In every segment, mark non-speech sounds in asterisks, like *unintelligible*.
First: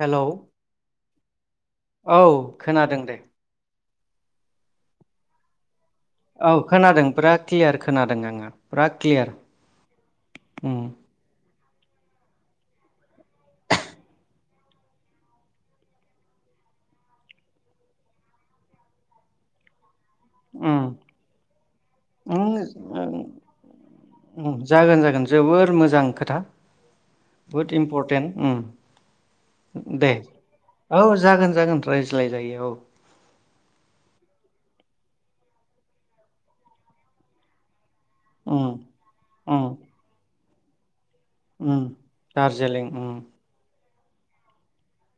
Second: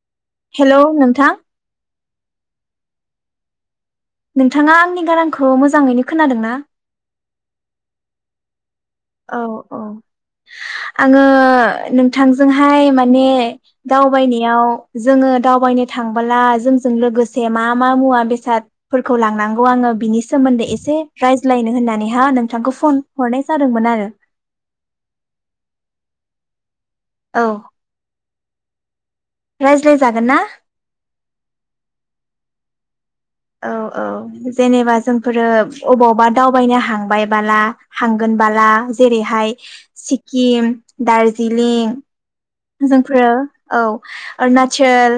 Hello hello नोंथां औ खोनादों दे नोंथाङा आंनि गारांखौ मोजाङैनो खोनादों औ ना? खोनादों बिराद क्लियार खोनादों आङो फुरा क्लियार औ औ उम आङो नोंथांजोंहाय माने दावबायनायाव जोङो दावबायनो थांबोला जोंजों लोगोसे मा मा मुवा बेसादफोरखौ लांनांगौ आङो बिनिस सोमोन्दै उम एसे रायज्लायनो होननानै हा नोंथांखौ फन हरनाय जाद उ जागोन जागोन जोबोर मोजा जां खोथा औ बहुत इम्पर्टेन्ट उ रायज्लायजागोन ना जागोन जागोन रायज्लायजायो औ औ औ जेनेबा जोंफोरो अबावबा दावबायनो हांबाय बाला हांगोन उम बाला जेरैहाय उम सि किम दार्जिलिं जिलिं उ जोंफोरो औ अरुणाचल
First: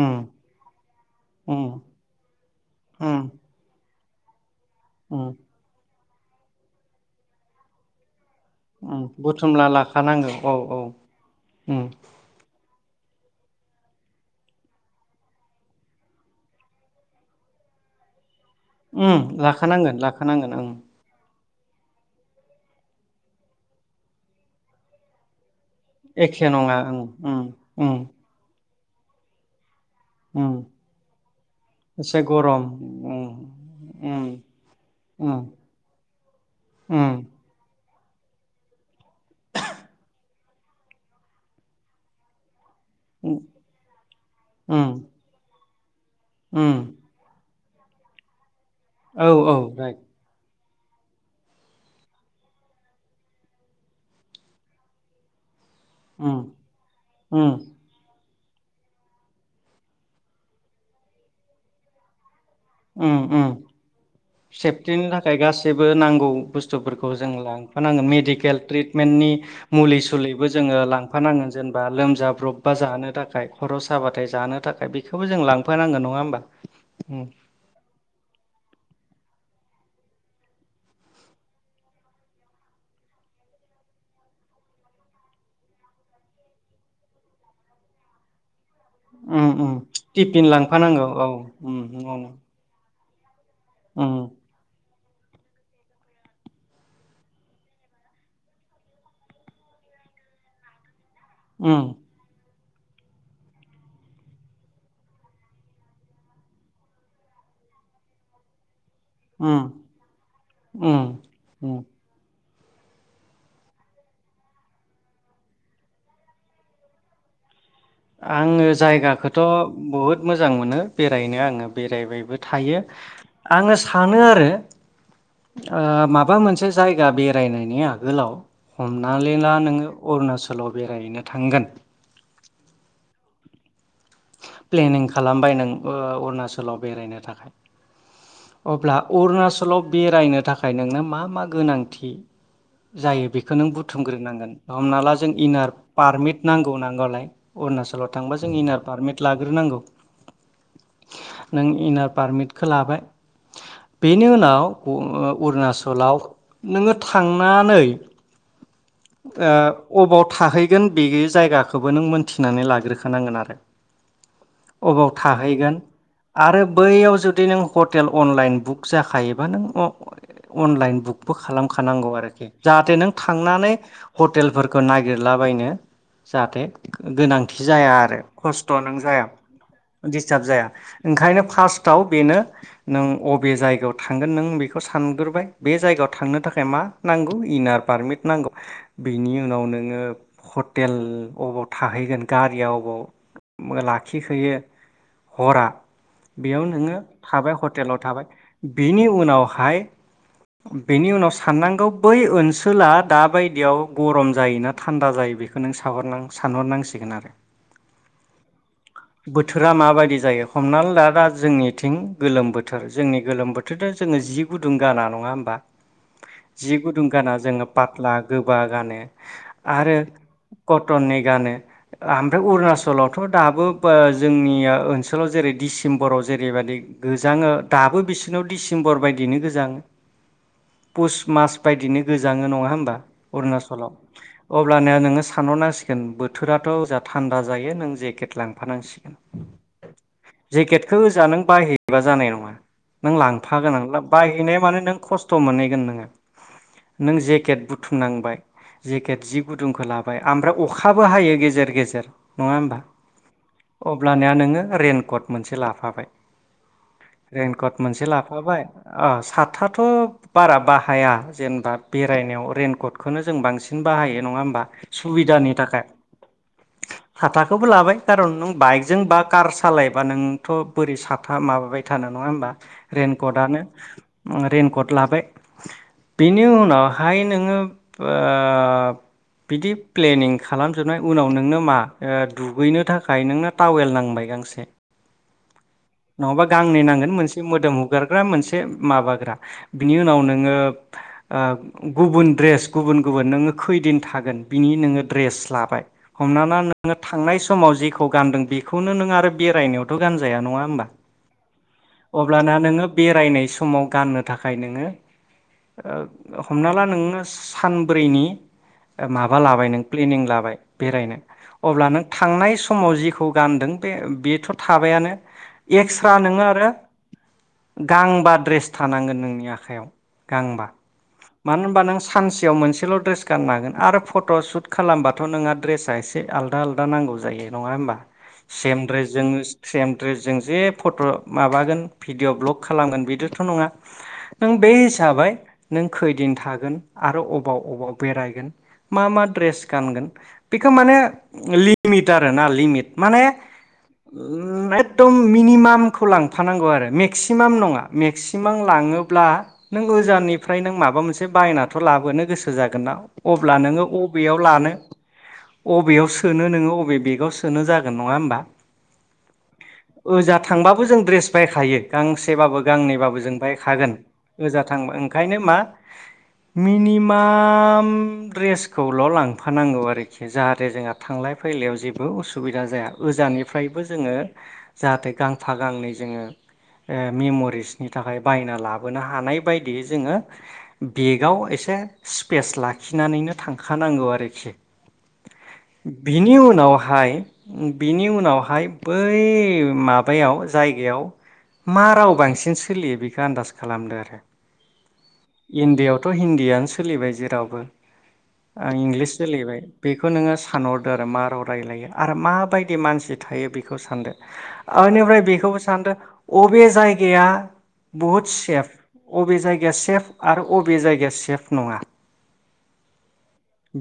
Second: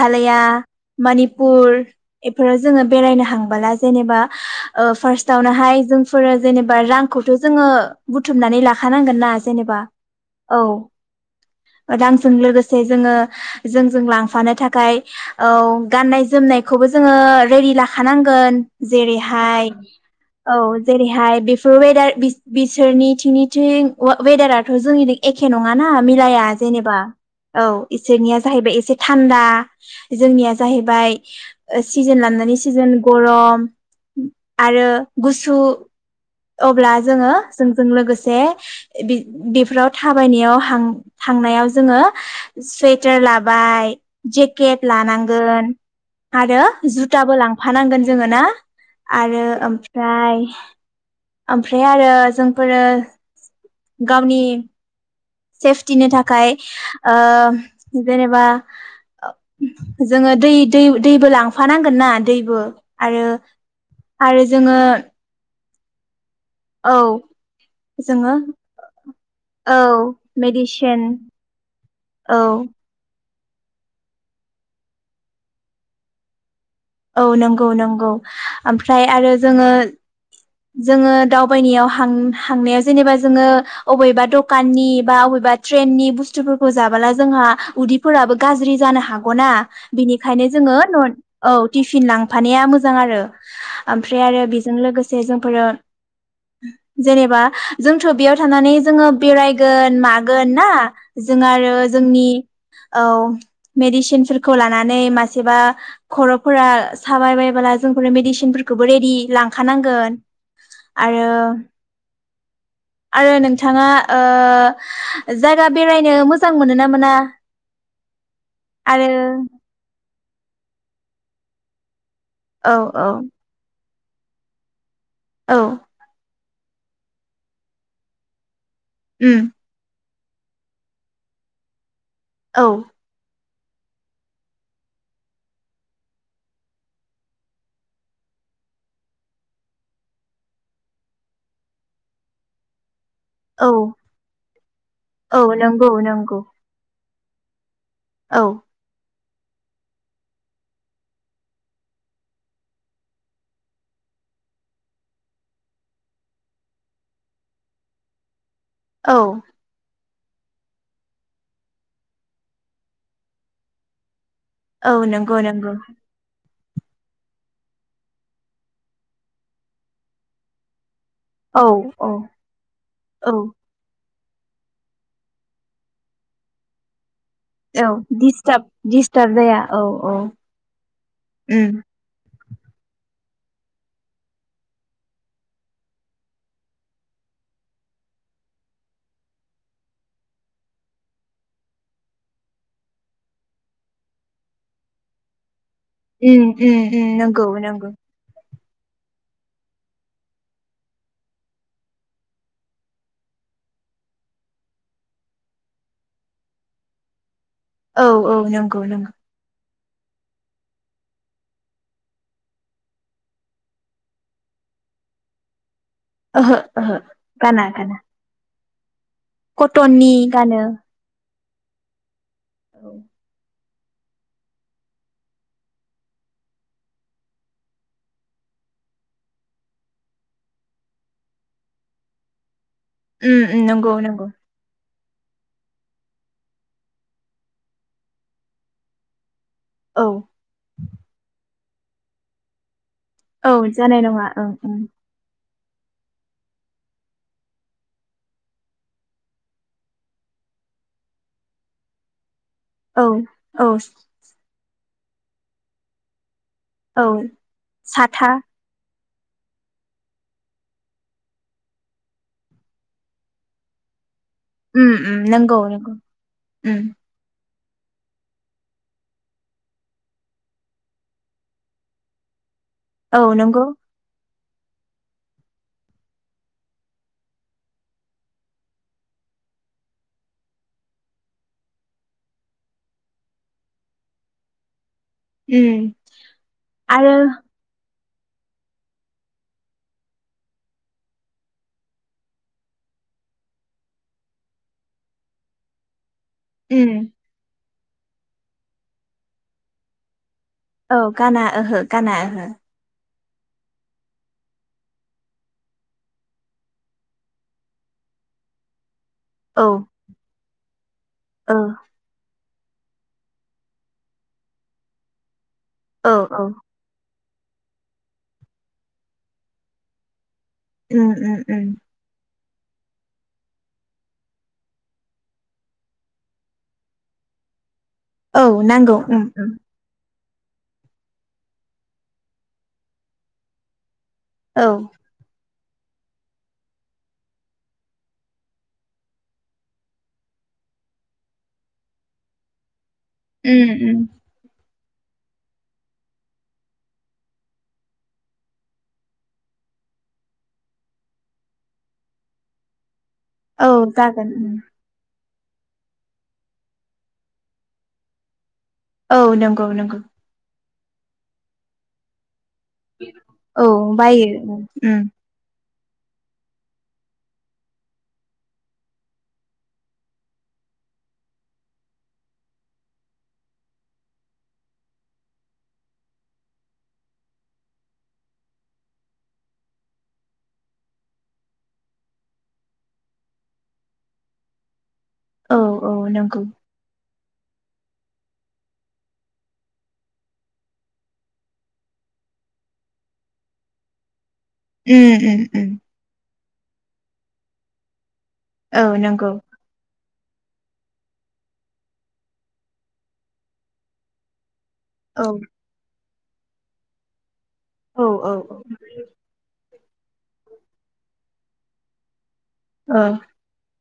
उम उम मनिपुर एफोराव जोङो उम बेरायनो हांबोला जेनेबा ओ उम फार्स्टआवनोहाय जों फोरनो जेनेबा रांखौथ जोङो बु बुथुमनानै उम लाखानांगोन ना बुथुमना जेनेबा लाखानांगौ औ उम रांजों लो गोसे जोङो जोंजों लांफानो थाखाय औ गाननाय जोमनायखौबो जोङो रेडि लाखानांगोन उम जेरैहाय लाखानांगोन लाखानांगोन औ ओं जेरैहाय बे वेदार बिसोरनिथिं निथिं वेदाराथ' जोंनिं एखे नङाना मिलाया एखे नङा जेनेबा ओं उम औ उम इसोरनिया जाहैबाय एसे थान्दा जोंनिया उम जाहैबाय सिजोन एसे लानि गरम सिजोन उम गरम उम आरो उम गुसु अब्ला उम जोङो जों लोगोसे बेफोराव थाबायनायाव थांनायाव जोङो सुवेटार लाबाय जेकेट उम लानांगोन आरो उम जुताबो लां फानांगोन जोङो ना औ आरो औ राइट ओमफ्राय ओमफ्राय आरो जोंफोरो गावनि सेफटिनि उम थाखाय ओ उम जेनेबा जोङो दै दैबो लांफानांगोनना? दैबो उम आरो उम आरो जोङो बो नांगौ औ बुस्थुफोरखौ जों लांफानांगोन जोङो मेडिकेल ट्रिटमेन्टनि औ मुलि सुलिबो जोङो मेडिसिन लांफानांगोन जेनेबा औ लोमजाब्रबबा जानो थाखाय खर' साबाथाय जानो थाखाय बेखौबो जों लांफानांगोन नङा होमबा? उम। औ नोंगौ ओमफ्राय आरो जोङो जोङो दावबायनायाव हांनाया जेनेबा जोङो अबेबा दखाननि बा अबेबा ट्रेननि बुस्थुफोरखौ जाबोला जोंहा उदैफोराबो गाज्रि जानो हागौना उम उम टिफिन बेनिखायनो जोङो लांफानांगौ औ उम टिफिन नंगौ लांफानाया मोजां मोजां आरो। उम ओमफ्राय आरो बेजों लोगोसे जोंफोरो जेनेबा जोंथ' बेयाव थानानै जोङो बेरायगोन मागोन ना। जों आरो उम जोंनि औ मेडिसिनफोरखौ लानानै मासेबा खर'फोरा साबाय बायबोला जोंफोर मेडिसिन खौबो रेडि उम लांखानांगौ। गोन उम आरो उम आरो नोंथाङा ओ जायगा बेरायनो मोजां मोनो ना मोना? आङो आरो जायगाखौथ' बहुद मोजां मोनो। बेरायनो आङो बेरायबाय औ थायो औ आङो सानो आरो। औ ओ माबा मोनसे। मोनसे जायगा बेरायनायनि आगोलाव हमनानै उम ला नोङो अरुणाचलाव बेरायहैनो थांगोन औ‌। प्लेनिं खालामबाय नों अरुणाचलाव बेरायनो थाखाय अब्ला अरुणाचलाव बेरायनो थाखाय नोंनो मा मा गोनांथि जायो बेखौ नों औ बुथुमग्रोनांगोन हमना ला जों औ इनार नंगौ पारमिट नंगौ नांगौ नांगौलाय अरनाच सलाव थांबा औ जों इनार फारमिट लाग्रोनांगौ नों इनार पारमिटखौ लाबाय बेनि उनाव अरुणचलाव नोङो थांनानै ओ औ । अबाव थाहैगोन बे जायगाखौबो नों मोनथिनानै लाग्रोखानांगोन आरो। औ अबाव नंगौ नंगौ। थाहैगोन आरो बैयाव जुदि नों हटेल अनलाइन बुक जाखायोबा नों अनलाइन बुक बो औ औ खालामखानांगौ आरोखि जाहाथे नों औ थांनानै हटेलफोरखौ नागिरलाबायनो जाहाथे गोनांथि औ जाया आरो। दिस्टाब खस्थ' नों जाया दिस्टाब औ औ दिस्टार्ब जाया ओंखायनो उम फारसटाव बे नो नों अबे जायगायाव थांगोन नों बेखौ सानग्रोबाय बे जायगायाव थांनो थाखाय मा नांगौ इनार पारमिट नांगौ बेनि उनाव नोङो हटेल अबाव थाहैगोन गारिया अबाव मो लाखिखायो हरा उम बेयाव उम नोङो उम नंगौ थाबाय नंगौ हटेलाव थाबाय । बिनि उनावहाय बेनि उनाव साननांगौ बै ओनसोला दाबायदियाव गरम जायो ना थान्दा जायो बेखौ नों सानहर सानहरनांसिगोन आरो । औ औ नंगौ नंगौ । बोथोरा माबायदि जायो हमना दा दा जोंनिथिं गोलोम बोथोर जोंनि गोलोम बोथोरथ' जोङो जि गुदुं गाना नङा होमबा? ओहो जि ओहो गुदुं गाना जोङो पाथ्ला गो गोबा गानो, आरो कटननि गानो कटननि गानो । आ-ओमफ्राय उरना औ चलावथ' दाबो जोंनिया ओनसोलाव जेरै डिसेम्बराव जेरैबायाददि गोजाङो दाबो बिसिोरनाव डिसेम्बर बायदिनो गोजाङो पुस मास बायदिनो गोजाङो नङा होमब बा उम उम नंगौ नंगौ अरुणाचलाव अब्लाना नों नो सानहरनांसिगोन बोथोराथ' जा थानदा । जायो नों जेकेट लांफानांसिगोन। औ जेकेटखौ होजोंहा नों बायहै एबा जानाय नङा। नों औ लांफागोन आं जानाय नङा ओं बायहैनाया माने नों खस्थ मोनै नोङो नों जेकेट बुथुमनांबाय जेकेट जि गुदुंखौ लाबाय ओमफ्राय अखाबो हायो गेजेर गेजेर । नङा होमबा ओं औ अब्लानिया नोङो रइेनकट मोनसे लाफाबाय औ । रेनकट मोनसे साथा लाफाबाय । आ साथाथ बारा बाहाया जेनेबा बेरायनायाव रइेनकटखौनो जों बांसिन बाहायो । ओ ओ नंगौ नंगौ । साथाखौबो लाबाय कारन नों बाइकजों बा कार सालायबा नोंथ' बोरै साथा माबाबाय थानो नङा होमबा? औ रेनकटआनो नंगौ रइेनकट लाबाय बिनि उनावहाय नोङो ओ बिदि प्लेनिं खालामजोबनाय उनाव नोंनो मा ओ दुगैनो थाखाय नोंना टावेल नांबाय गांसे। उम नङाबा गांनै नांगोन आरो मोनसे मोदोम हु जेरैबा मोनसे माबाग्रा बेनि उनाव नोङो ओ गुबुन द्रेस गुबुन गुबुन नोंजों कैदिन थागोन बेनि नों द्रेस लाबाय हमना ला न उम नोङो थांनाय समाव जि गानदों बेखौनो नों आरो बेरायनायावथ गानज औ गाना ओहो गाना ओहो अब्लाना । नोङो बेरायनाय समाव गाननो थाखाय नोङो हमना ला नोङो सानब्रैनि माबा लाबाय ओहो नों प्लेनिं लाबाय बेरायनो औ । अब्ला नों थांनाय समाव जिखौ गानदों बे बेथ थाबायानो। औ एकस्रा नोङो औ आरो। गांबा ड्रेस थानांगोन नोंनि आखाइयाव। गांबा उम उम मानो उम होनबा नों सानसे सियाव मोनसेल ड्रेस गाननो हागोन आरो फट सुट खालामबाथ नोंहा ड्रेसा एसे आलदा आलदा नांगौ जायो नङा होनबा। औ सेम नांगौ उम द्रेसजों नो उम सेम द्रेस। जों जे फट माबागोन भिडिअ ब्लग खालामगोन बिदिथ नङा। नों औ बे हिसाबै। नों खैदिन थागोन आरो अबाव अबाव बेरायगोन मा मा ड्रेस गानगोन बेखौ माने लिमिट आरो ना लिमिट। माने उम उम *unintelligible* एकदम मिनिमामखौ लांफानांगौ आरो मेक्सिमाम नङा मेक्सिमाम लाङोब्ला नों ओजानिफ्राय नों माबा मोनसे बायनाथ लाबोनो गोसो जागोनना। अब्ला औ नोङो जागोन अबेयाव उम लानो। अबेयाव सोनो नोङो अबे बेगाव सोनो जागोन नङा होमबा। औ नंगौ नंगौ। ओजा थांबाबो जों द्रेस बायखायो गां सेबाबो गांनैबाबो जों औ बायखागोन बायो गोजा उम थांबा उम ओंखायनो मा मिनिमाम दड्रेसखौल' लांफानांगौ आरोखि जाहाथे जोंहा। थांलाय फैलायाव जेबो उसुबिदा जाया जाननिफ्रायबो जोङो जाहाथे गांफा गांनै जोङो ओ मेम'रिसनि थाखाय बायना लाबोनो हानाय बायदियै जोङो बेगाव एसे स्पेस लाखिनानैनो थांखानांगौ आरोखि। औ औ बिनि नंगौ उनावहाय। बिनि उनावहाय बै माबायाव जायगायाव मा राव बांसिन सोलियो बेखौ आन्दास खालामदो आरो। उम उम उम। इण्डियाआवथ' हिन्दीयानो सोलिबाय जेरावबो। आं औ इंलिस नंगौ सोलायबाय बे। खौ नोङो। सानहरदो आरो मा राव रायलायो आरो माबायदि मानसि थायो बेखौ सानदो। आनिफ्राय औ बेखौबो सानदो। अबे जायगाया। बुहुत औ सेफ अबे जायगा सेफ आरो अबे जायगाया सेफ नङा। ओ।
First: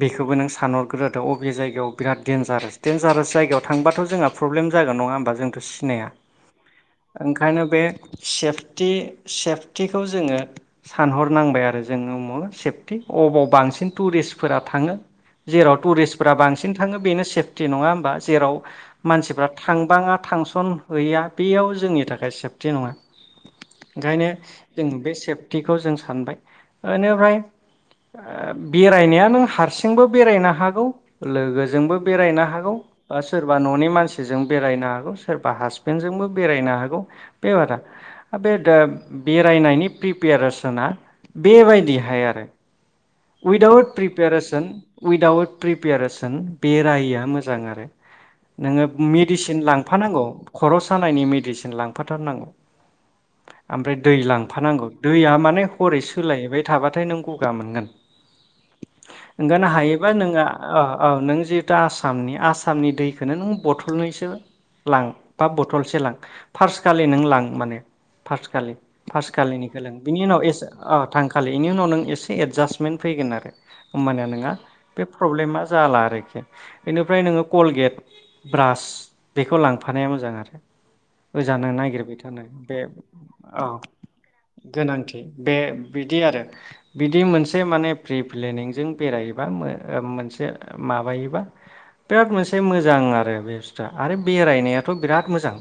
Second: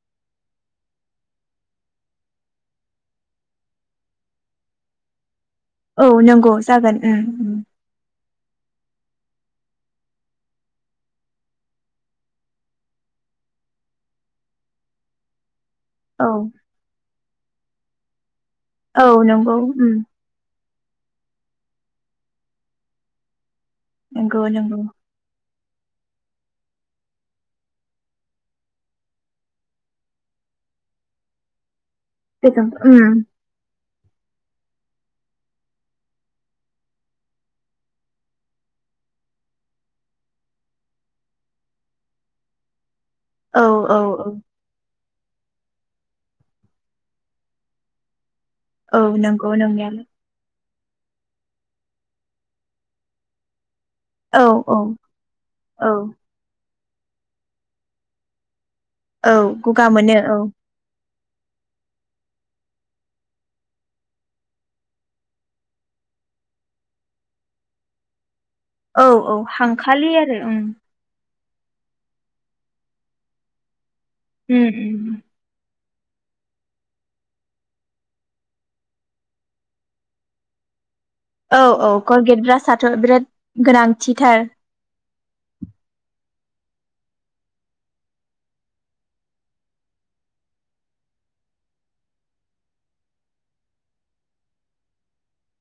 बेखौबो नों सानहरग्रोथ' अ। बे जायगायाव बिराद देनजारास डेनजारास जायगायाव थांबाथ जोंहा प्रब्ले जागोन नंङा होमबा जों सिनाया औ नंगौ जागोन उम उम ओंखायनो बे सेफटि सेफटिखौ जोंङो सानहरनांबाय आरो जोंङो उमावनो सेफटि अबाव बांसिन टुरिस्टफोरा थांङो जेराव टुरिस्ट औ फोरा बांसिन थांङो बेनो सेफटि नंङा होमबा जेराव औ मानसिफ्रा नंगौ उम थांबाङा थांसन गैया बेयाव जोंनि थाखाय सेफटि नंङा ओंखायनो नंगौ नंगौ जों बे सेफ खौ जों सानबाय बेनिफ्राय बेरायनाया नों हारसिंबो बेरायनो हागौ लोगोजोंबो बेरायनो गोजोन हागौ उम बा सोरबा ननि मानसि सोरजों बेरायना सोरबा हासबेन्डजोंबो बेरायनो हागौ बे बारा बे बेरायनायनि प्रिपेरेसना बेबायदिहाय आरो औ वदाउट औ प्रिपेरेसन उइदाउद ट्रिप प्रिपारेसन बेरायियानो मोजां आरो नोंङो औ नंगौ मेडिसिन नंनायालाय लांफानांगौ खर सानायनि मेडिसिन लांफाथारनांगौ । ओमफ्राय दै औ औ लांफानांगौ दैया माने औ हरै सोलायैबाय थाबाथाय नों गगा मोनगोन औ ओंखायनो गगा हायोबा मोनो औ नोङो औ नों जिहेतु आसामनि आसामनि दैखोनो नों बथलनैसो लां बा बथलसो लां फार्सखालि नों लां माने फासखालि औ औ फाखालिनिखो लों हांखालि बिनि आरो उनाव उम एस अ थां खालिनि उनाव नों एसे एडजास्टमेन्ट फैगोन आरो होमबानिया नोंङा उम उम जाला आरोखि बेनिफ्राय नोंङो कलगेट ब्रास बेखौ लांफानाया मोजां आरो औ ओजानो औ नागिरबाय कलगेट थानो बे ब्रासआथ' बिराद औ गोनांथिथार गोनांथि बे बिदि आरो बिदि मोनसे माने प्रि प्लेनिंजों बेरायोबा मो मोनसे माबायोबा बिराद मोनसे मोजां आरो बे बुस्थुआ आरो बेरायनायाथ बिराद मोजां।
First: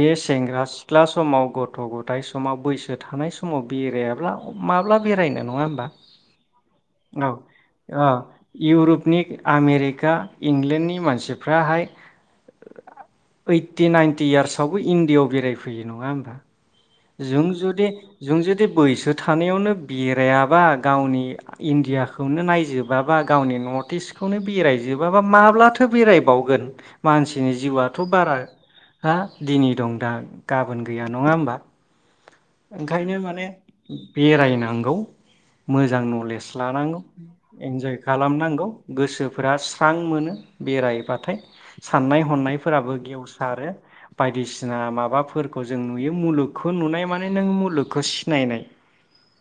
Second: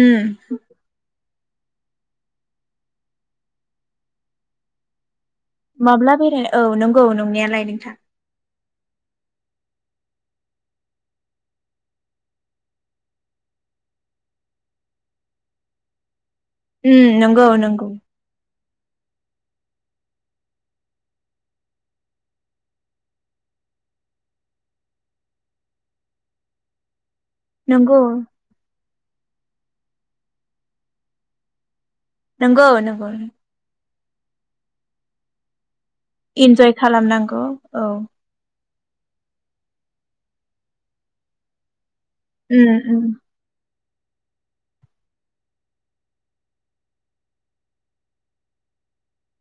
उम सेंग्रा सिख्ला समाव गथ गथाय समाव बैसो थानाय समाव बेरायाब्ला माब्ला बेरायनो। नङा होमबा माब्ला बेराय औ नंगौ नोंनायालाय नों अ इउरुपनि आमेरिका इंलेण्डनि मानसिफ्राहाय ओइटि नाइनटि यार्सआवबो इण्डियाआव बेरायफैयो नंङा होमबा। उम नंगौ नंगौ। बे बैसो थानायावनो बेरायाबा गावनि इण्डियाखौनो नायजोबाबा गावनि नर्थ इस्टखौनो बेरायजोबाबा माब्लाथो बेरायबावगोन मानसिनि नंगौ जिउआथ' बारा हा दिनै दं दा गाबोन गैया नङा होमबा? नंगौ नंगौ। ओंखायनो माने बेरायनांगौ मोजां नलेज इन्जय लानांगौ खालामनांगौ औ इन्जय खालामनांगौ गोसोफोरा स्रां मोनो बेरायबाथाय साननाय उम हनायफोराबो उम गेवसारो बायदिसिना माबाफोरखौ जों नुयो मुलुगखौ नुनाय मा ने नों मुलुगखौ सिनायनाय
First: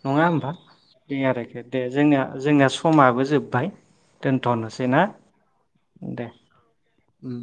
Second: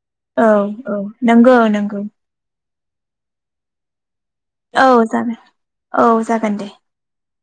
नङा औ होमबा, औ दे नंगौ आरोखि दे, नंगौ जोंनिया जोंनिया स समाबो जोब्बाय दोनथ'नोसै औ ना जागोन औ जागोन दे। उम